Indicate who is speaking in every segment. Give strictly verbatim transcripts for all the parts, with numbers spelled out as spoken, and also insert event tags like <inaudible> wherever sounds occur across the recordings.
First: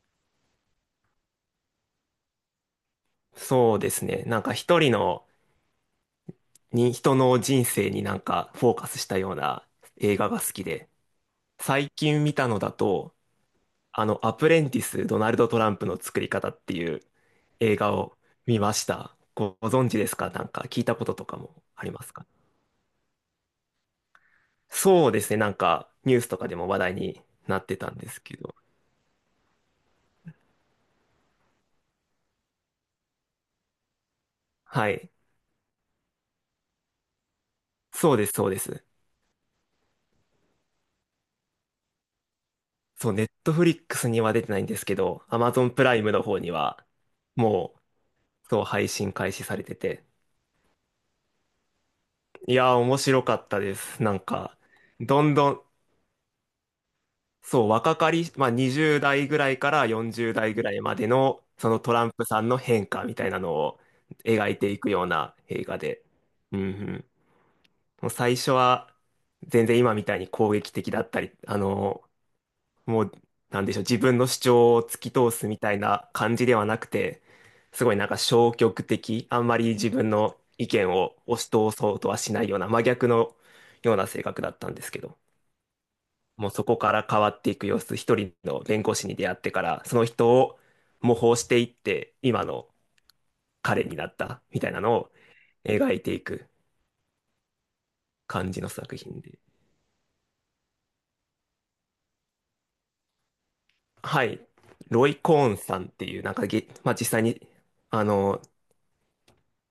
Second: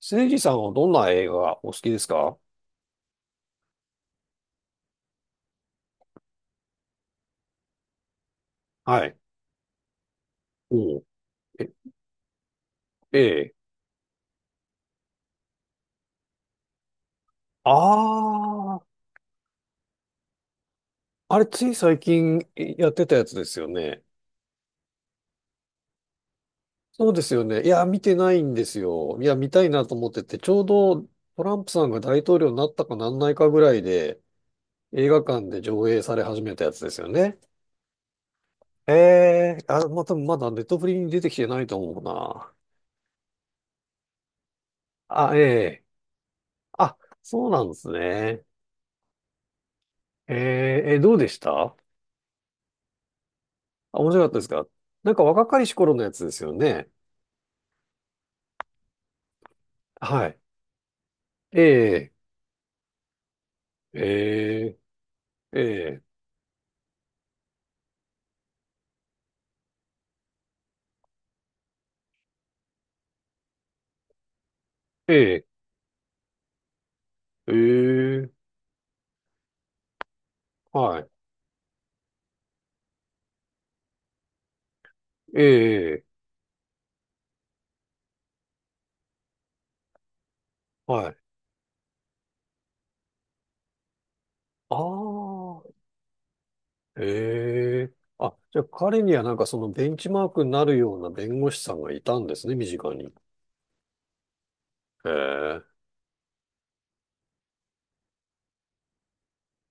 Speaker 1: せいじさんはどんな映画がお好きですか？
Speaker 2: そうですね。なんか一人のに、人の人生になんかフォーカス
Speaker 1: は
Speaker 2: し
Speaker 1: い。
Speaker 2: たような映画が好きで、
Speaker 1: おう。え、
Speaker 2: 最近見たのだと、
Speaker 1: ええ。
Speaker 2: あの、アプレンティス・ドナルド・トランプの作り方っていう
Speaker 1: あ
Speaker 2: 映画を見ま
Speaker 1: あ、
Speaker 2: した。ごご存知ですか？なんか聞いたこととか
Speaker 1: あれつ
Speaker 2: も
Speaker 1: い
Speaker 2: あり
Speaker 1: 最
Speaker 2: ますか？
Speaker 1: 近やってたやつですよね。
Speaker 2: そうですね。なんかニュースとかでも話題
Speaker 1: そう
Speaker 2: に
Speaker 1: ですよ
Speaker 2: な
Speaker 1: ね。
Speaker 2: っ
Speaker 1: い
Speaker 2: て
Speaker 1: や、
Speaker 2: たん
Speaker 1: 見
Speaker 2: で
Speaker 1: て
Speaker 2: す
Speaker 1: な
Speaker 2: け
Speaker 1: いん
Speaker 2: ど。
Speaker 1: ですよ。いや、見たいなと思ってて、ちょうどトランプさんが大統領になったかなんないかぐらいで、
Speaker 2: は
Speaker 1: 映
Speaker 2: い。
Speaker 1: 画館で上映され始めたやつですよね。
Speaker 2: そうです、そうです。
Speaker 1: ええ、あ、また、多分まだネットフリに出てきてないと思うな。
Speaker 2: そう、ネットフリックスには出てないんですけど、
Speaker 1: あ、
Speaker 2: ア
Speaker 1: え
Speaker 2: マゾンプ
Speaker 1: え。
Speaker 2: ライムの方には、
Speaker 1: あ、そうなん
Speaker 2: も
Speaker 1: ですね。
Speaker 2: う、そう、配信開始されてて、
Speaker 1: ええ、えどうでした？
Speaker 2: いやー、面白かったで
Speaker 1: あ、
Speaker 2: す。
Speaker 1: 面
Speaker 2: なん
Speaker 1: 白かったです
Speaker 2: か、
Speaker 1: か？なん
Speaker 2: ど
Speaker 1: か
Speaker 2: ん
Speaker 1: 若
Speaker 2: ど
Speaker 1: か
Speaker 2: ん、
Speaker 1: りし頃のやつですよね。
Speaker 2: そう、若かり、まあ、に代ぐらいからよん
Speaker 1: はい。
Speaker 2: 代ぐらいまでの、
Speaker 1: え
Speaker 2: そのトラン
Speaker 1: え、
Speaker 2: プさんの変化みたいなのを描い
Speaker 1: え
Speaker 2: てい
Speaker 1: え、
Speaker 2: くような
Speaker 1: え
Speaker 2: 映画
Speaker 1: え、
Speaker 2: で。うんうん。もう最初は、全然今みたいに攻撃的だったり、あの、もう、なんでしょう、自分の主張を突き通
Speaker 1: え
Speaker 2: すみたいな感じではなくて、
Speaker 1: え、
Speaker 2: すごいなんか
Speaker 1: ええ。
Speaker 2: 消極的、あんまり自分の意見
Speaker 1: はい。
Speaker 2: を押し通そうとはしないような真逆のような性格だったんですけど、
Speaker 1: ええ、
Speaker 2: もうそこから変わっていく様子、一人の弁護士に出会ってから、その人を
Speaker 1: は
Speaker 2: 模
Speaker 1: い。
Speaker 2: 倣していって、今の彼になったみたい
Speaker 1: あ
Speaker 2: なのを
Speaker 1: あ、
Speaker 2: 描いていく
Speaker 1: ええ。あ、
Speaker 2: 感
Speaker 1: じ
Speaker 2: じ
Speaker 1: ゃあ
Speaker 2: の作
Speaker 1: 彼に
Speaker 2: 品
Speaker 1: はなん
Speaker 2: で。
Speaker 1: かそのベンチマークになるような弁護士さんがいたんですね、身近に。
Speaker 2: はい。ロ
Speaker 1: え
Speaker 2: イ・コーン
Speaker 1: え、
Speaker 2: さんっていう、なんかげ、まあ、実際に、あの、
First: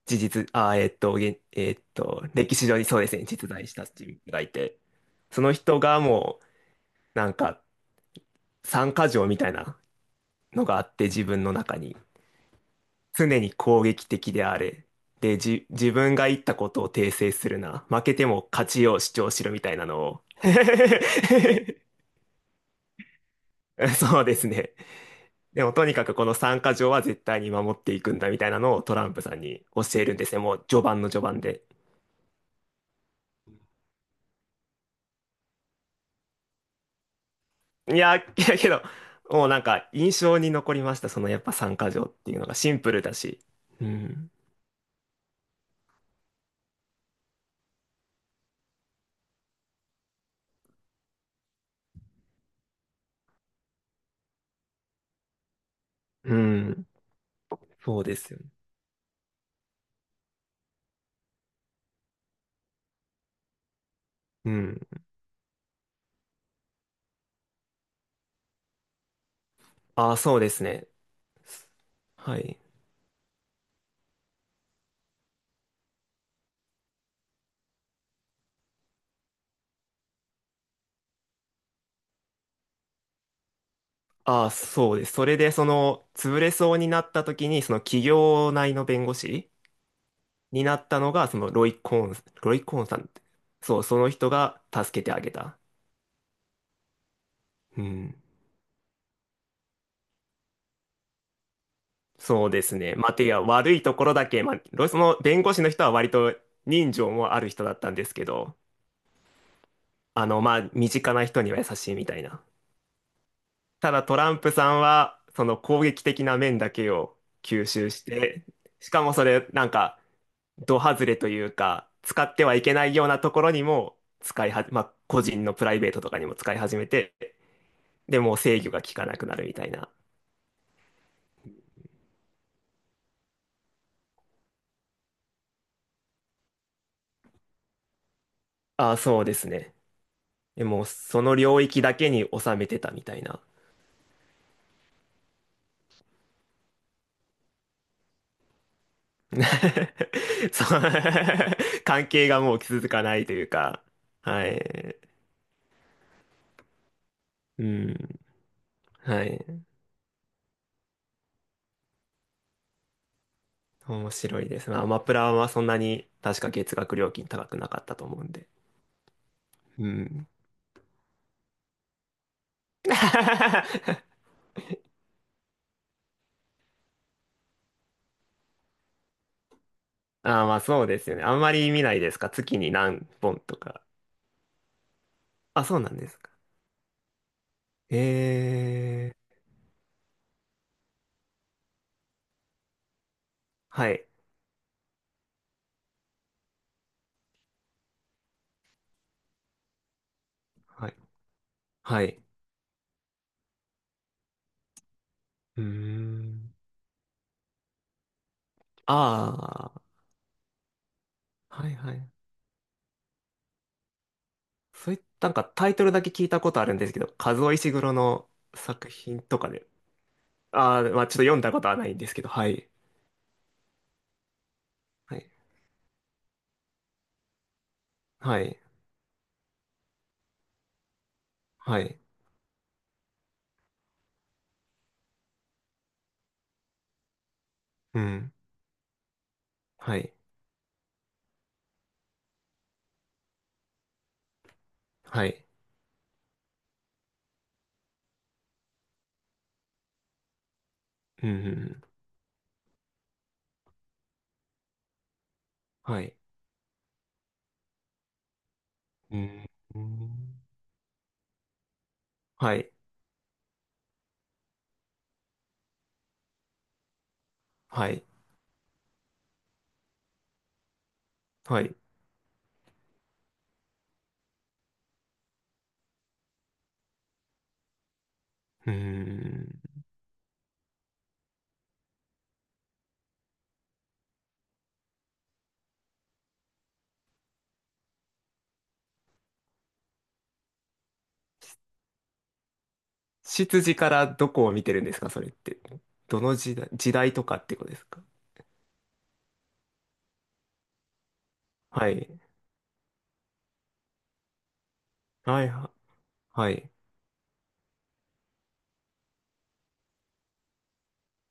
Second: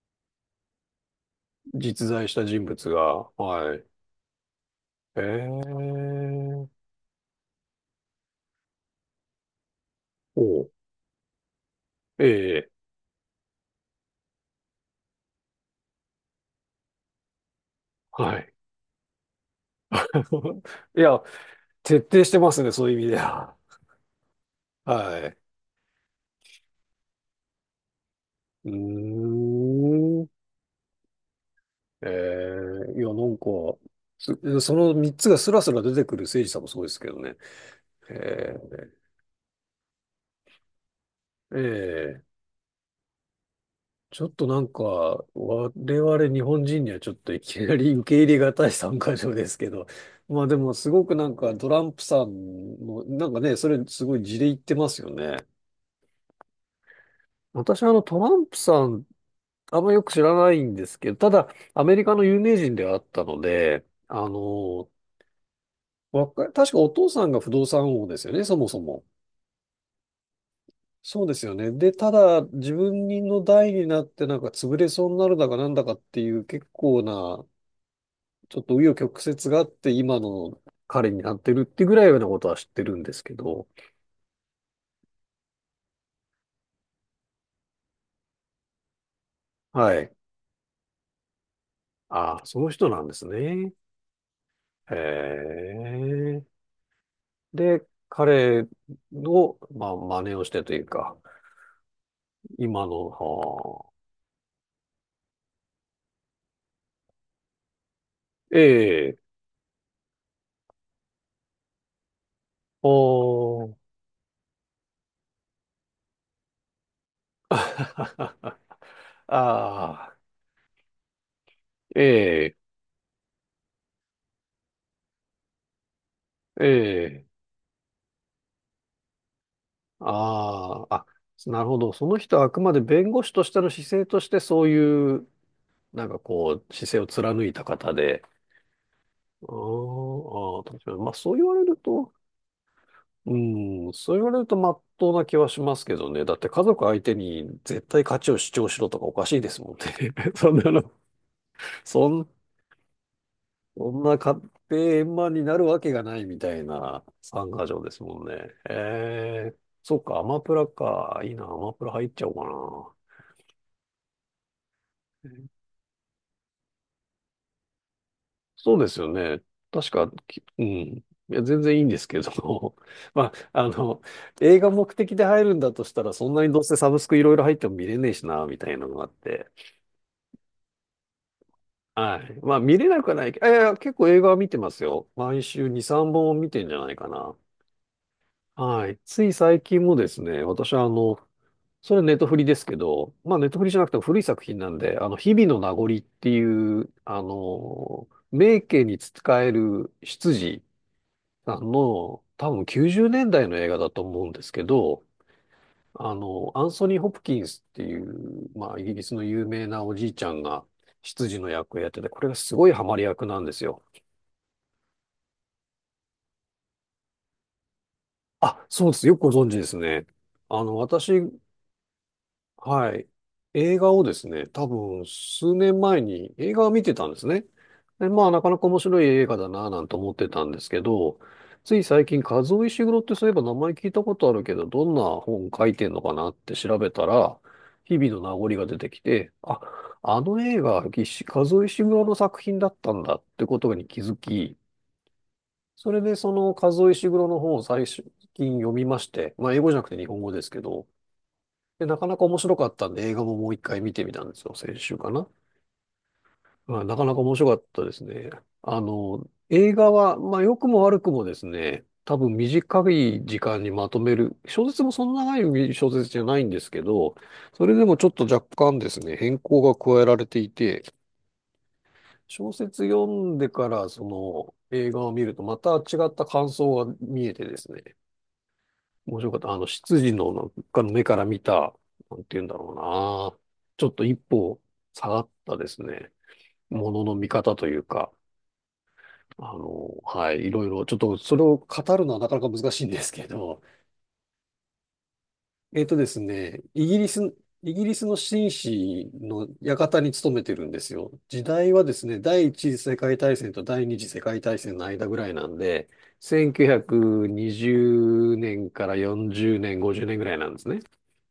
Speaker 2: 事実、あー、えっと、げんえっ
Speaker 1: 実
Speaker 2: と、
Speaker 1: 在した
Speaker 2: 歴
Speaker 1: 人
Speaker 2: 史上に
Speaker 1: 物
Speaker 2: そうですね、
Speaker 1: が。
Speaker 2: 実在し
Speaker 1: は
Speaker 2: た
Speaker 1: い。
Speaker 2: 人物がいて、
Speaker 1: え
Speaker 2: その人がも
Speaker 1: え、
Speaker 2: う、なんか、三箇条みたいな
Speaker 1: お
Speaker 2: の
Speaker 1: う、
Speaker 2: があって、自分の中に。
Speaker 1: ええ、
Speaker 2: 常に攻撃的であれ。で、じ、自分が言ったことを訂正するな。負けて
Speaker 1: は
Speaker 2: も
Speaker 1: い。
Speaker 2: 勝ちを主張しろみたいなのを。<laughs>
Speaker 1: <laughs> いや、徹底してますね、そういう意味では。
Speaker 2: そうですね。
Speaker 1: はい。
Speaker 2: でも、とにかくこの三箇条は絶対に守っていくんだみたいな
Speaker 1: うー
Speaker 2: のをトランプさんに教えるんで
Speaker 1: ん。
Speaker 2: すね。もう序盤の序盤で。
Speaker 1: ええ、いや、なんか、すそのみっつがスラスラ出てくる誠司さんもそうですけどね。
Speaker 2: いや、い
Speaker 1: え
Speaker 2: やけど、
Speaker 1: え、
Speaker 2: もうなんか印象に残りました。そのやっぱ参加条っ
Speaker 1: ええ。
Speaker 2: ていうのがシンプルだし。う
Speaker 1: ちょっ
Speaker 2: ん。
Speaker 1: となんか、我々日本人にはちょっといきなり受け入れがたい参加条ですけど、まあでもすごくなんかトランプさんのなんかね、それすごい事例言ってますよね。
Speaker 2: うん。
Speaker 1: 私はあ
Speaker 2: そ
Speaker 1: の
Speaker 2: うで
Speaker 1: トラ
Speaker 2: すよ
Speaker 1: ン
Speaker 2: ね。
Speaker 1: プさん、あんまよく知らないんですけど、ただアメリカの有名人ではあったので、あ
Speaker 2: うん。
Speaker 1: の、わか、確かお父さんが不動産王ですよね、そもそも。
Speaker 2: ああ、そうですね。
Speaker 1: そうですよね。で、た
Speaker 2: は
Speaker 1: だ、
Speaker 2: い。
Speaker 1: 自分の代になって、なんか潰れそうになるだかなんだかっていう結構な、ちょっと紆余曲折があって、今の彼になってるってぐらいのことは知ってるんですけど。
Speaker 2: ああ、そうです。それでその潰れそうになった時に、その企業内の弁護士
Speaker 1: はい。
Speaker 2: になったのが、そのロイ・コーン、
Speaker 1: ああ、
Speaker 2: ロ
Speaker 1: そ
Speaker 2: イ・
Speaker 1: の
Speaker 2: コーン
Speaker 1: 人
Speaker 2: さ
Speaker 1: な
Speaker 2: ん
Speaker 1: ん
Speaker 2: っ
Speaker 1: で
Speaker 2: て。
Speaker 1: すね。
Speaker 2: そう、その人が
Speaker 1: へ
Speaker 2: 助けてあげた。
Speaker 1: え。
Speaker 2: う
Speaker 1: で、
Speaker 2: ん。
Speaker 1: 彼の、まあ、真似をしてというか、
Speaker 2: そうです
Speaker 1: 今
Speaker 2: ね。ま
Speaker 1: の、
Speaker 2: あ、てや、悪い
Speaker 1: はあ、
Speaker 2: ところだけ、まあ、ロその弁護士の人は割と人情もある人だったんですけど、
Speaker 1: ええ、
Speaker 2: あの、まあ、身近な人には優しいみたいな。
Speaker 1: おー、
Speaker 2: ただトランプさんは、その攻撃的な面だけを吸収して、
Speaker 1: <laughs>
Speaker 2: しかもそ
Speaker 1: あ
Speaker 2: れ、なんか、
Speaker 1: あ。
Speaker 2: ド外れというか、
Speaker 1: え
Speaker 2: 使っては
Speaker 1: え、
Speaker 2: いけないようなところにも使いは、まあ、個人のプライベートとかにも使い
Speaker 1: え
Speaker 2: 始めて、
Speaker 1: え、
Speaker 2: でもう制御が効かなくなるみたいな。
Speaker 1: ああ、あ、なるほど。その人はあくまで弁護士としての姿勢としてそういう、なんかこう、姿勢を貫いた方で。
Speaker 2: ああ、そうです
Speaker 1: あ
Speaker 2: ね。
Speaker 1: ーあー、
Speaker 2: で
Speaker 1: 確
Speaker 2: も、
Speaker 1: かに。まあ
Speaker 2: そ
Speaker 1: そう
Speaker 2: の
Speaker 1: 言わ
Speaker 2: 領
Speaker 1: れる
Speaker 2: 域だけ
Speaker 1: と、
Speaker 2: に収めてたみたいな。
Speaker 1: うん、そう言われるとまっとうな気はしますけどね。だって家族相手に絶対価値を主張しろとかおかしいですもんね。<laughs> そ
Speaker 2: <laughs>
Speaker 1: んな
Speaker 2: そう
Speaker 1: の、
Speaker 2: <laughs>
Speaker 1: そ
Speaker 2: 関
Speaker 1: ん
Speaker 2: 係がもう続かないというか、
Speaker 1: そんな買っ
Speaker 2: は
Speaker 1: て
Speaker 2: い。
Speaker 1: 円満になるわけがないみたいな参
Speaker 2: う
Speaker 1: 加条です
Speaker 2: ん。
Speaker 1: もんね。
Speaker 2: は
Speaker 1: ええ。
Speaker 2: い。
Speaker 1: そっか、アマプラか。いいな、アマプラ入っちゃおうか
Speaker 2: 面白いです。まあ、アマプ
Speaker 1: な。え
Speaker 2: ラはそん
Speaker 1: ー
Speaker 2: なに確か月額料金高くなかったと思うんで。
Speaker 1: そうですよね。
Speaker 2: う
Speaker 1: 確か、
Speaker 2: ん。
Speaker 1: きうん。いや、全然いいんですけど。<laughs> まあ、あの、
Speaker 2: <laughs>
Speaker 1: 映画目的で入るんだとしたら、そんなにどうせサブスクいろいろ入っても見れねえしな、みたいなのがあって。
Speaker 2: ああ、まあそうですよね。あんまり見ないです
Speaker 1: は
Speaker 2: か？
Speaker 1: い。ま
Speaker 2: 月
Speaker 1: あ、
Speaker 2: に
Speaker 1: 見れ
Speaker 2: 何
Speaker 1: なくはないけ
Speaker 2: 本
Speaker 1: ど、い
Speaker 2: と
Speaker 1: やいや、
Speaker 2: か。
Speaker 1: 結構映画は見てますよ。毎
Speaker 2: あ、
Speaker 1: 週
Speaker 2: そう
Speaker 1: に、
Speaker 2: なんで
Speaker 1: 3
Speaker 2: すか？
Speaker 1: 本見てんじゃないかな。
Speaker 2: え
Speaker 1: はい。
Speaker 2: え
Speaker 1: つい最近もですね、私はあの、それはネットフリですけど、まあネットフリじゃなく
Speaker 2: は
Speaker 1: ても
Speaker 2: い。
Speaker 1: 古い作品なんで、あの、日々の名残っていう、あの、名家に仕える執事
Speaker 2: はい。
Speaker 1: さん
Speaker 2: は
Speaker 1: の
Speaker 2: い。
Speaker 1: 多分きゅうじゅうねんだいの映画だと思うんですけど、
Speaker 2: うー
Speaker 1: あの、
Speaker 2: ん。
Speaker 1: アンソニー・ホプキンスっていう、まあイギリスの有名
Speaker 2: あ
Speaker 1: なおじいちゃんが執事の
Speaker 2: あ、はい
Speaker 1: 役をやっ
Speaker 2: は
Speaker 1: てて、
Speaker 2: い。
Speaker 1: これがすごいハマり役なんですよ。
Speaker 2: そういった、なんかタイトルだけ聞いたことあるんですけど、カズオ・イシグロの
Speaker 1: あ、そ
Speaker 2: 作
Speaker 1: うです。よく
Speaker 2: 品
Speaker 1: ご
Speaker 2: と
Speaker 1: 存
Speaker 2: か
Speaker 1: 知で
Speaker 2: で。
Speaker 1: すね。あの、
Speaker 2: ああ、まあ
Speaker 1: 私。
Speaker 2: ちょっと読んだことはないんですけど、はい。
Speaker 1: はい。映画をですね、多分
Speaker 2: はい。
Speaker 1: 数年前に映画を見てたんですね。で、まあな
Speaker 2: は
Speaker 1: かな
Speaker 2: い。
Speaker 1: か面白い映画だなぁなんて思ってたんですけど、つ
Speaker 2: は
Speaker 1: い
Speaker 2: い。
Speaker 1: 最近、和尾石黒ってそういえば名前聞いたことあるけど、どんな本書いてんのかなって調べたら、日
Speaker 2: う
Speaker 1: 々の名
Speaker 2: ん。
Speaker 1: 残が出てきて、あ、
Speaker 2: はい。
Speaker 1: あの映画、石カズオ・黒の作品だったんだってことに気づき、
Speaker 2: はい。
Speaker 1: それでその和尾石黒の本を最近読みまして、まあ英語じゃなくて日本語ですけど、
Speaker 2: うんうんう
Speaker 1: で、な
Speaker 2: ん。
Speaker 1: かなか面白かったんで、映画ももう一回見てみたんですよ、先週かな。
Speaker 2: はい。
Speaker 1: まあ、なかなか面白かったですね。あ
Speaker 2: う
Speaker 1: の、
Speaker 2: ん。
Speaker 1: 映
Speaker 2: う
Speaker 1: 画は、ま
Speaker 2: ん
Speaker 1: あ、良くも悪くもですね、多分
Speaker 2: はい。
Speaker 1: 短い時間にまとめる、小説もそんな長い小説じゃないんですけど、それで
Speaker 2: は
Speaker 1: も
Speaker 2: い。
Speaker 1: ちょっと若干ですね、変更が加えられていて、
Speaker 2: はい。う
Speaker 1: 小説読んでから、その、映画を見ると、また違った感想が見えてですね、
Speaker 2: ー
Speaker 1: 面白かった。あ
Speaker 2: ん。
Speaker 1: の、執事のなんかの目から見た、なんて言うんだろうな。ちょっと一歩下がったですね。ものの見方というか、あの、はい、いろいろ、ちょっとそれを語るのはなかなか難しいんですけど、
Speaker 2: 執事からどこを見てるんですか、それって？
Speaker 1: えっとです
Speaker 2: どの時
Speaker 1: ね、
Speaker 2: 代、
Speaker 1: イ
Speaker 2: 時
Speaker 1: ギリ
Speaker 2: 代
Speaker 1: ス、
Speaker 2: とかってこと
Speaker 1: イ
Speaker 2: で
Speaker 1: ギ
Speaker 2: す
Speaker 1: リ
Speaker 2: か？
Speaker 1: スの紳士の館に勤めてるんですよ。時代は
Speaker 2: は
Speaker 1: です
Speaker 2: い。
Speaker 1: ね、第一次世界大戦と第二次世界大戦の間ぐらい
Speaker 2: は
Speaker 1: な
Speaker 2: い。
Speaker 1: ん
Speaker 2: は
Speaker 1: で、
Speaker 2: はい。
Speaker 1: せんきゅうひゃくにじゅうねんからよんじゅうねん、ごじゅうねんぐらいなんですね。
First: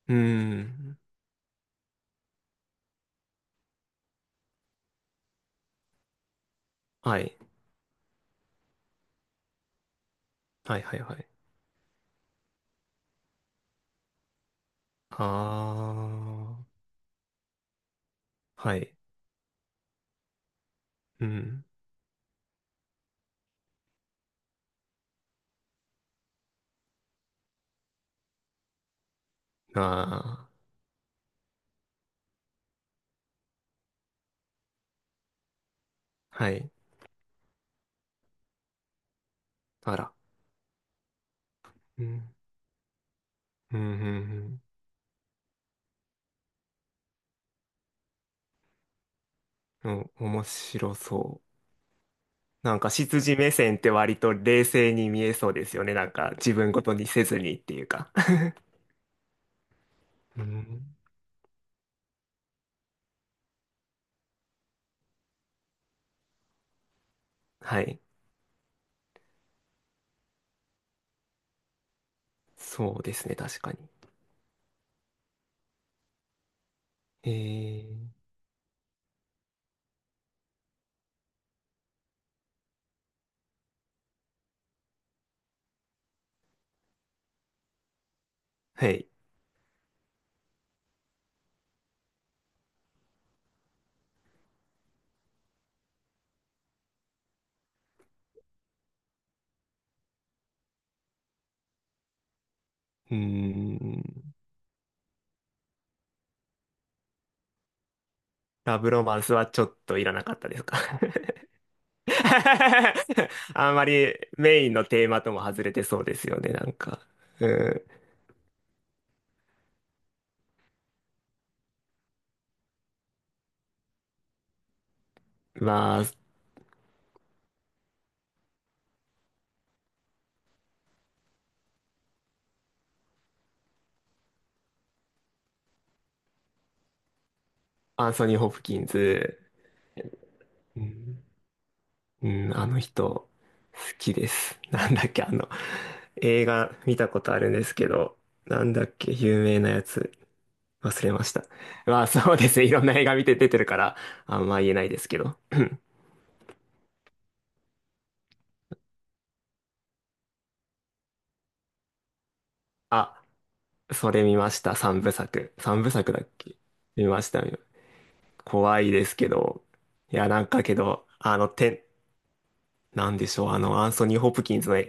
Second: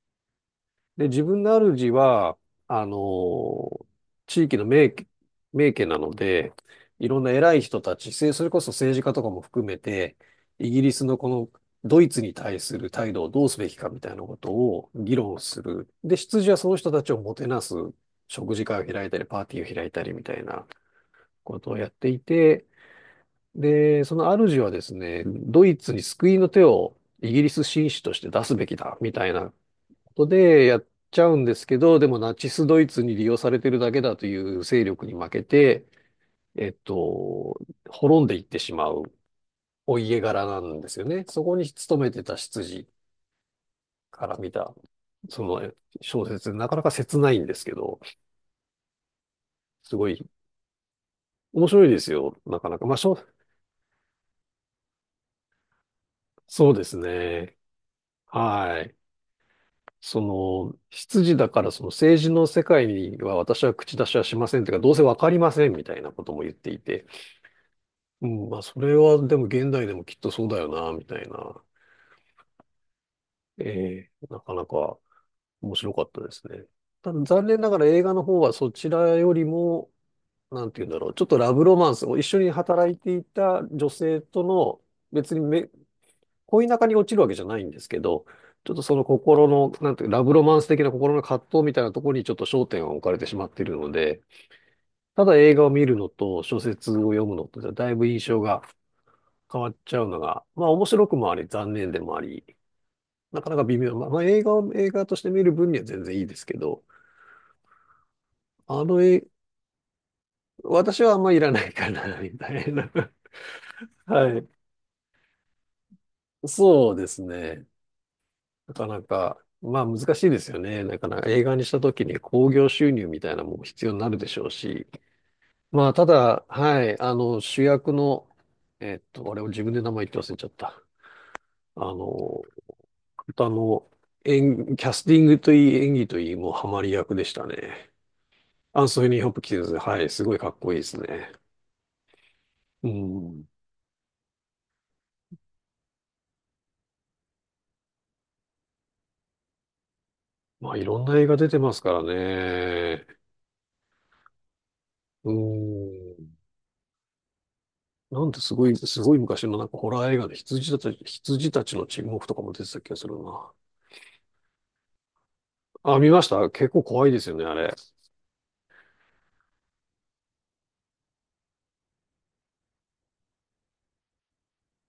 Speaker 2: うーん。
Speaker 1: で、自分の主は、あのー地域の名家、名家なので、い
Speaker 2: は
Speaker 1: ろんな
Speaker 2: い。
Speaker 1: 偉い人たち、せそれこそ政治家とかも含めて、イ
Speaker 2: は
Speaker 1: ギ
Speaker 2: い。
Speaker 1: リ
Speaker 2: はい。
Speaker 1: スの
Speaker 2: は
Speaker 1: こ
Speaker 2: い。
Speaker 1: のドイツに対する態度をどうすべきかみたいなことを議
Speaker 2: あ
Speaker 1: 論する。で、執事はその
Speaker 2: ー。
Speaker 1: 人たちをもてなす食事
Speaker 2: は
Speaker 1: 会を
Speaker 2: い。
Speaker 1: 開いたり、パーティーを開いたりみたいな
Speaker 2: う
Speaker 1: こ
Speaker 2: ん。
Speaker 1: とをやっていて、で、その主はですね、ドイツに救いの手をイギリス紳士として出すべきだみたいなこと
Speaker 2: あ
Speaker 1: でやっちゃうんですけど、でもナチスドイツに利用されてるだけだという勢力に負けて、
Speaker 2: ー。は
Speaker 1: え
Speaker 2: い。
Speaker 1: っと、滅んでいってしまう
Speaker 2: あ
Speaker 1: お
Speaker 2: ら。
Speaker 1: 家柄なんですよね。そこに勤
Speaker 2: う
Speaker 1: め
Speaker 2: ん。
Speaker 1: てた執事
Speaker 2: うん。う
Speaker 1: から見
Speaker 2: ん。
Speaker 1: た、その小説、なかなか切ないんですけど、
Speaker 2: う
Speaker 1: すご
Speaker 2: ん。
Speaker 1: い
Speaker 2: お面白そう。
Speaker 1: 面白いですよ。なか
Speaker 2: な
Speaker 1: な
Speaker 2: ん
Speaker 1: か。
Speaker 2: か
Speaker 1: まあ、しょ、
Speaker 2: 執事目線って割と冷静に見えそうですよね。なんか自
Speaker 1: そ
Speaker 2: 分
Speaker 1: う
Speaker 2: ご
Speaker 1: で
Speaker 2: と
Speaker 1: す
Speaker 2: にせずに
Speaker 1: ね。
Speaker 2: っていうか。
Speaker 1: はい。そ
Speaker 2: う
Speaker 1: の、
Speaker 2: ん。
Speaker 1: 執事だからその政治の世界には私は口出しはしませんというか、どうせわかりませんみたいなことも言っていて、
Speaker 2: はい。
Speaker 1: うん、まあ、それはでも現代でもきっとそうだよな、みたいな。
Speaker 2: そうですね、確かに。
Speaker 1: ええ、なかなか面白かったですね。ただ
Speaker 2: え
Speaker 1: 残念ながら映
Speaker 2: ー、
Speaker 1: 画の方はそちらよりも、なんて言うんだろう、ちょっとラブロマンスを一緒に働いていた女性との、別にめ恋仲に落ちるわけじゃないんですけど、ちょっと
Speaker 2: は
Speaker 1: その
Speaker 2: い。
Speaker 1: 心の、なんていうか、ラブロマンス的な心の葛藤みたいなところにちょっと焦点を置かれてしまっているので、ただ映画を見るのと小説を読むのとではだいぶ印象が変わっちゃうのが、まあ面白くもあり、残念でもあり、
Speaker 2: うー
Speaker 1: なかなか微妙。まあ、まあ
Speaker 2: ん。
Speaker 1: 映画を映画として見る分には全然いいですけど、
Speaker 2: ラ
Speaker 1: あ
Speaker 2: ブ
Speaker 1: の
Speaker 2: ロマ
Speaker 1: え
Speaker 2: ンスはちょっといらなかったですか？
Speaker 1: 私はあんまいらないかな、みたいな。
Speaker 2: <laughs> あんま
Speaker 1: <laughs>
Speaker 2: り
Speaker 1: はい。
Speaker 2: メインのテーマとも外れてそうですよね、なん
Speaker 1: そう
Speaker 2: か。
Speaker 1: です
Speaker 2: う
Speaker 1: ね。
Speaker 2: ん。
Speaker 1: なかなか、まあ難しいですよね。なかなか映画にした時に興行収入みたいなもの必要になるでしょうし、
Speaker 2: ま
Speaker 1: まあただ、はい、あの主役の、えっと、あれを自分で名前言って忘れちゃった。あの、あとあの、演、キャスティングといい、演技といい、もうハマり役でしたね。
Speaker 2: あ、アンソニー・ホプキ
Speaker 1: ア
Speaker 2: ン
Speaker 1: ンソニー・ホプ
Speaker 2: ズ。
Speaker 1: キンズ、はい、すごいかっこいい
Speaker 2: う
Speaker 1: です
Speaker 2: ん
Speaker 1: ね。
Speaker 2: うん、あの
Speaker 1: う
Speaker 2: 人、
Speaker 1: ん。
Speaker 2: 好きです。<laughs> なんだっけ、あの、映画見たことあるんですけど、なんだっけ、有名なやつ、
Speaker 1: まあ、いろ
Speaker 2: 忘
Speaker 1: ん
Speaker 2: れ
Speaker 1: な
Speaker 2: ま
Speaker 1: 映
Speaker 2: し
Speaker 1: 画
Speaker 2: た。
Speaker 1: 出てますか
Speaker 2: ま
Speaker 1: ら
Speaker 2: あ、そうですね。いろんな映
Speaker 1: ね。
Speaker 2: 画見て出てるから、あんま言えないですけ
Speaker 1: う
Speaker 2: ど。
Speaker 1: ん。なんてすごい、すごい昔のなんかホラー映画で羊たち、羊たちの沈黙とかも出てた気
Speaker 2: <clears throat>
Speaker 1: がする
Speaker 2: あ、
Speaker 1: な。
Speaker 2: それ見ました。三部作。三部
Speaker 1: あ、見
Speaker 2: 作だ
Speaker 1: まし
Speaker 2: っ
Speaker 1: た。
Speaker 2: け？
Speaker 1: 結構
Speaker 2: 見
Speaker 1: 怖いで
Speaker 2: ま
Speaker 1: す
Speaker 2: し
Speaker 1: よ
Speaker 2: た。
Speaker 1: ね、
Speaker 2: 見
Speaker 1: あ
Speaker 2: ま
Speaker 1: れ。
Speaker 2: 怖いですけど。いや、なんかけど、あの、て、なんでしょう。あの、アンソニー・ホプキンズの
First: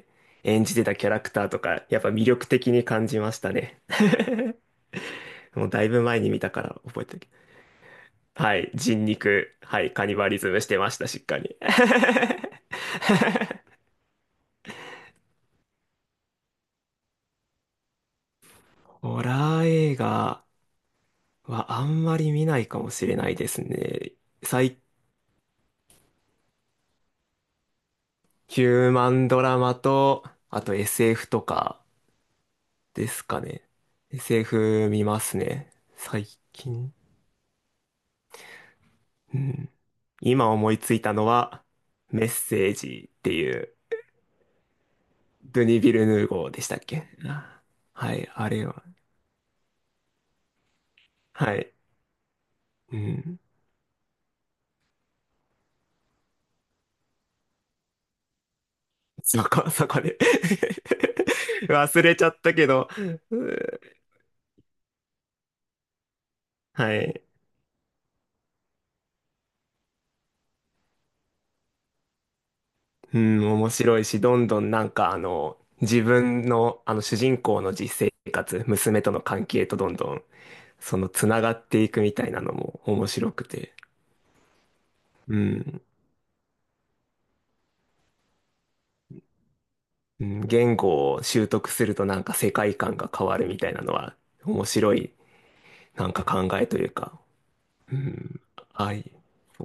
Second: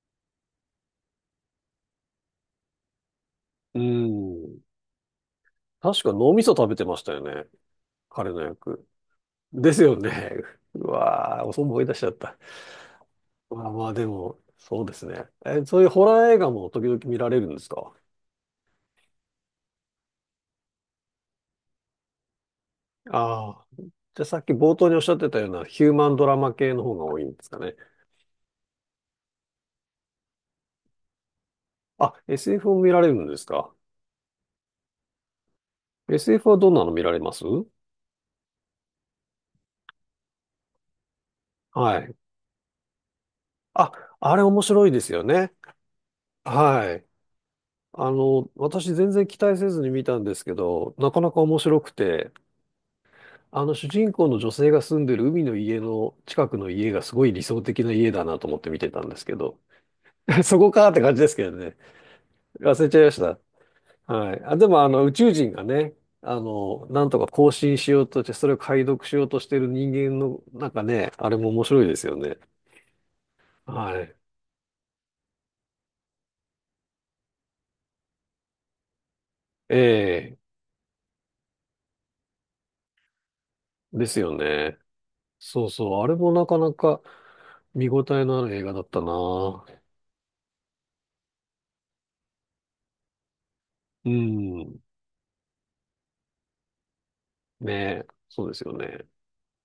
Speaker 2: 演じてたキャラクターとか、やっぱ魅力的に感じました
Speaker 1: う
Speaker 2: ね。
Speaker 1: ん。
Speaker 2: もうだい
Speaker 1: 確
Speaker 2: ぶ
Speaker 1: か
Speaker 2: 前に
Speaker 1: 脳
Speaker 2: 見
Speaker 1: みそ
Speaker 2: たか
Speaker 1: 食べ
Speaker 2: ら
Speaker 1: てま
Speaker 2: 覚
Speaker 1: し
Speaker 2: え
Speaker 1: た
Speaker 2: て
Speaker 1: よ
Speaker 2: る。
Speaker 1: ね。彼の
Speaker 2: はい、
Speaker 1: 役。
Speaker 2: 人肉、
Speaker 1: です
Speaker 2: はい、
Speaker 1: よ
Speaker 2: カニバ
Speaker 1: ね。
Speaker 2: リズムして
Speaker 1: う
Speaker 2: ました、しっか
Speaker 1: わー、
Speaker 2: り。
Speaker 1: そう思い出しちゃった。
Speaker 2: <laughs>
Speaker 1: まあまあ、でも、そうですね。え、そういうホラー映画も時々見られるんですか？
Speaker 2: ホラー映画はあんまり見ないかもしれないで
Speaker 1: あ
Speaker 2: す
Speaker 1: あ。じ
Speaker 2: ね。
Speaker 1: ゃあさっき冒
Speaker 2: 最
Speaker 1: 頭におっしゃってたようなヒューマンドラマ系の方が多いんですかね。
Speaker 2: ヒューマンドラマと、あと エスエフ とか
Speaker 1: あ、エスエフ も見られ
Speaker 2: で
Speaker 1: る
Speaker 2: す
Speaker 1: んで
Speaker 2: か
Speaker 1: す
Speaker 2: ね。
Speaker 1: か？
Speaker 2: エスエフ 見ますね。最
Speaker 1: エスエフ はどんなの
Speaker 2: 近。
Speaker 1: 見られます？
Speaker 2: うん。今思いついたのは、
Speaker 1: はい。
Speaker 2: メッセージっていう、
Speaker 1: あ、あれ面白いですよね。
Speaker 2: ドゥニ・ヴィルヌーゴーでしたっ
Speaker 1: はい。
Speaker 2: け？あ
Speaker 1: あ
Speaker 2: はい、あ
Speaker 1: の、
Speaker 2: れは。
Speaker 1: 私全然期待せずに見たんですけど、なかなか
Speaker 2: は
Speaker 1: 面
Speaker 2: い。
Speaker 1: 白くて、
Speaker 2: うん。
Speaker 1: あの主人公の女性が住んでる海の家の近くの家がすごい理想的な家だなと思って見てたんですけ
Speaker 2: そ
Speaker 1: ど、
Speaker 2: こ、坂で
Speaker 1: <laughs> そこかって感じですけど
Speaker 2: <laughs>
Speaker 1: ね。
Speaker 2: 忘れちゃったけ
Speaker 1: 忘
Speaker 2: ど、
Speaker 1: れちゃいました。はい。あ、でもあの宇宙人がね、あの、
Speaker 2: は
Speaker 1: なんと
Speaker 2: い。
Speaker 1: か更新しようとして、それを解読しようとしてる人間の、なんかね、あれも面白いですよね。
Speaker 2: うん、面
Speaker 1: は
Speaker 2: 白い
Speaker 1: い。
Speaker 2: し、どんどんなんかあの、自分のあの主人公の実生活、娘との関係
Speaker 1: え
Speaker 2: とどんどん、
Speaker 1: え、
Speaker 2: そのつながっていくみたいなのも面白くて、
Speaker 1: ですよね。
Speaker 2: う
Speaker 1: そう
Speaker 2: ん、
Speaker 1: そう。あれもなかなか見応えのある映画だったな。
Speaker 2: うん、言語を習得するとなんか世界観が変わるみたいなの
Speaker 1: う
Speaker 2: は面
Speaker 1: ん。
Speaker 2: 白いなんか考えというか、
Speaker 1: ね
Speaker 2: う
Speaker 1: え、
Speaker 2: ん、
Speaker 1: そうですよ
Speaker 2: は
Speaker 1: ね。
Speaker 2: い。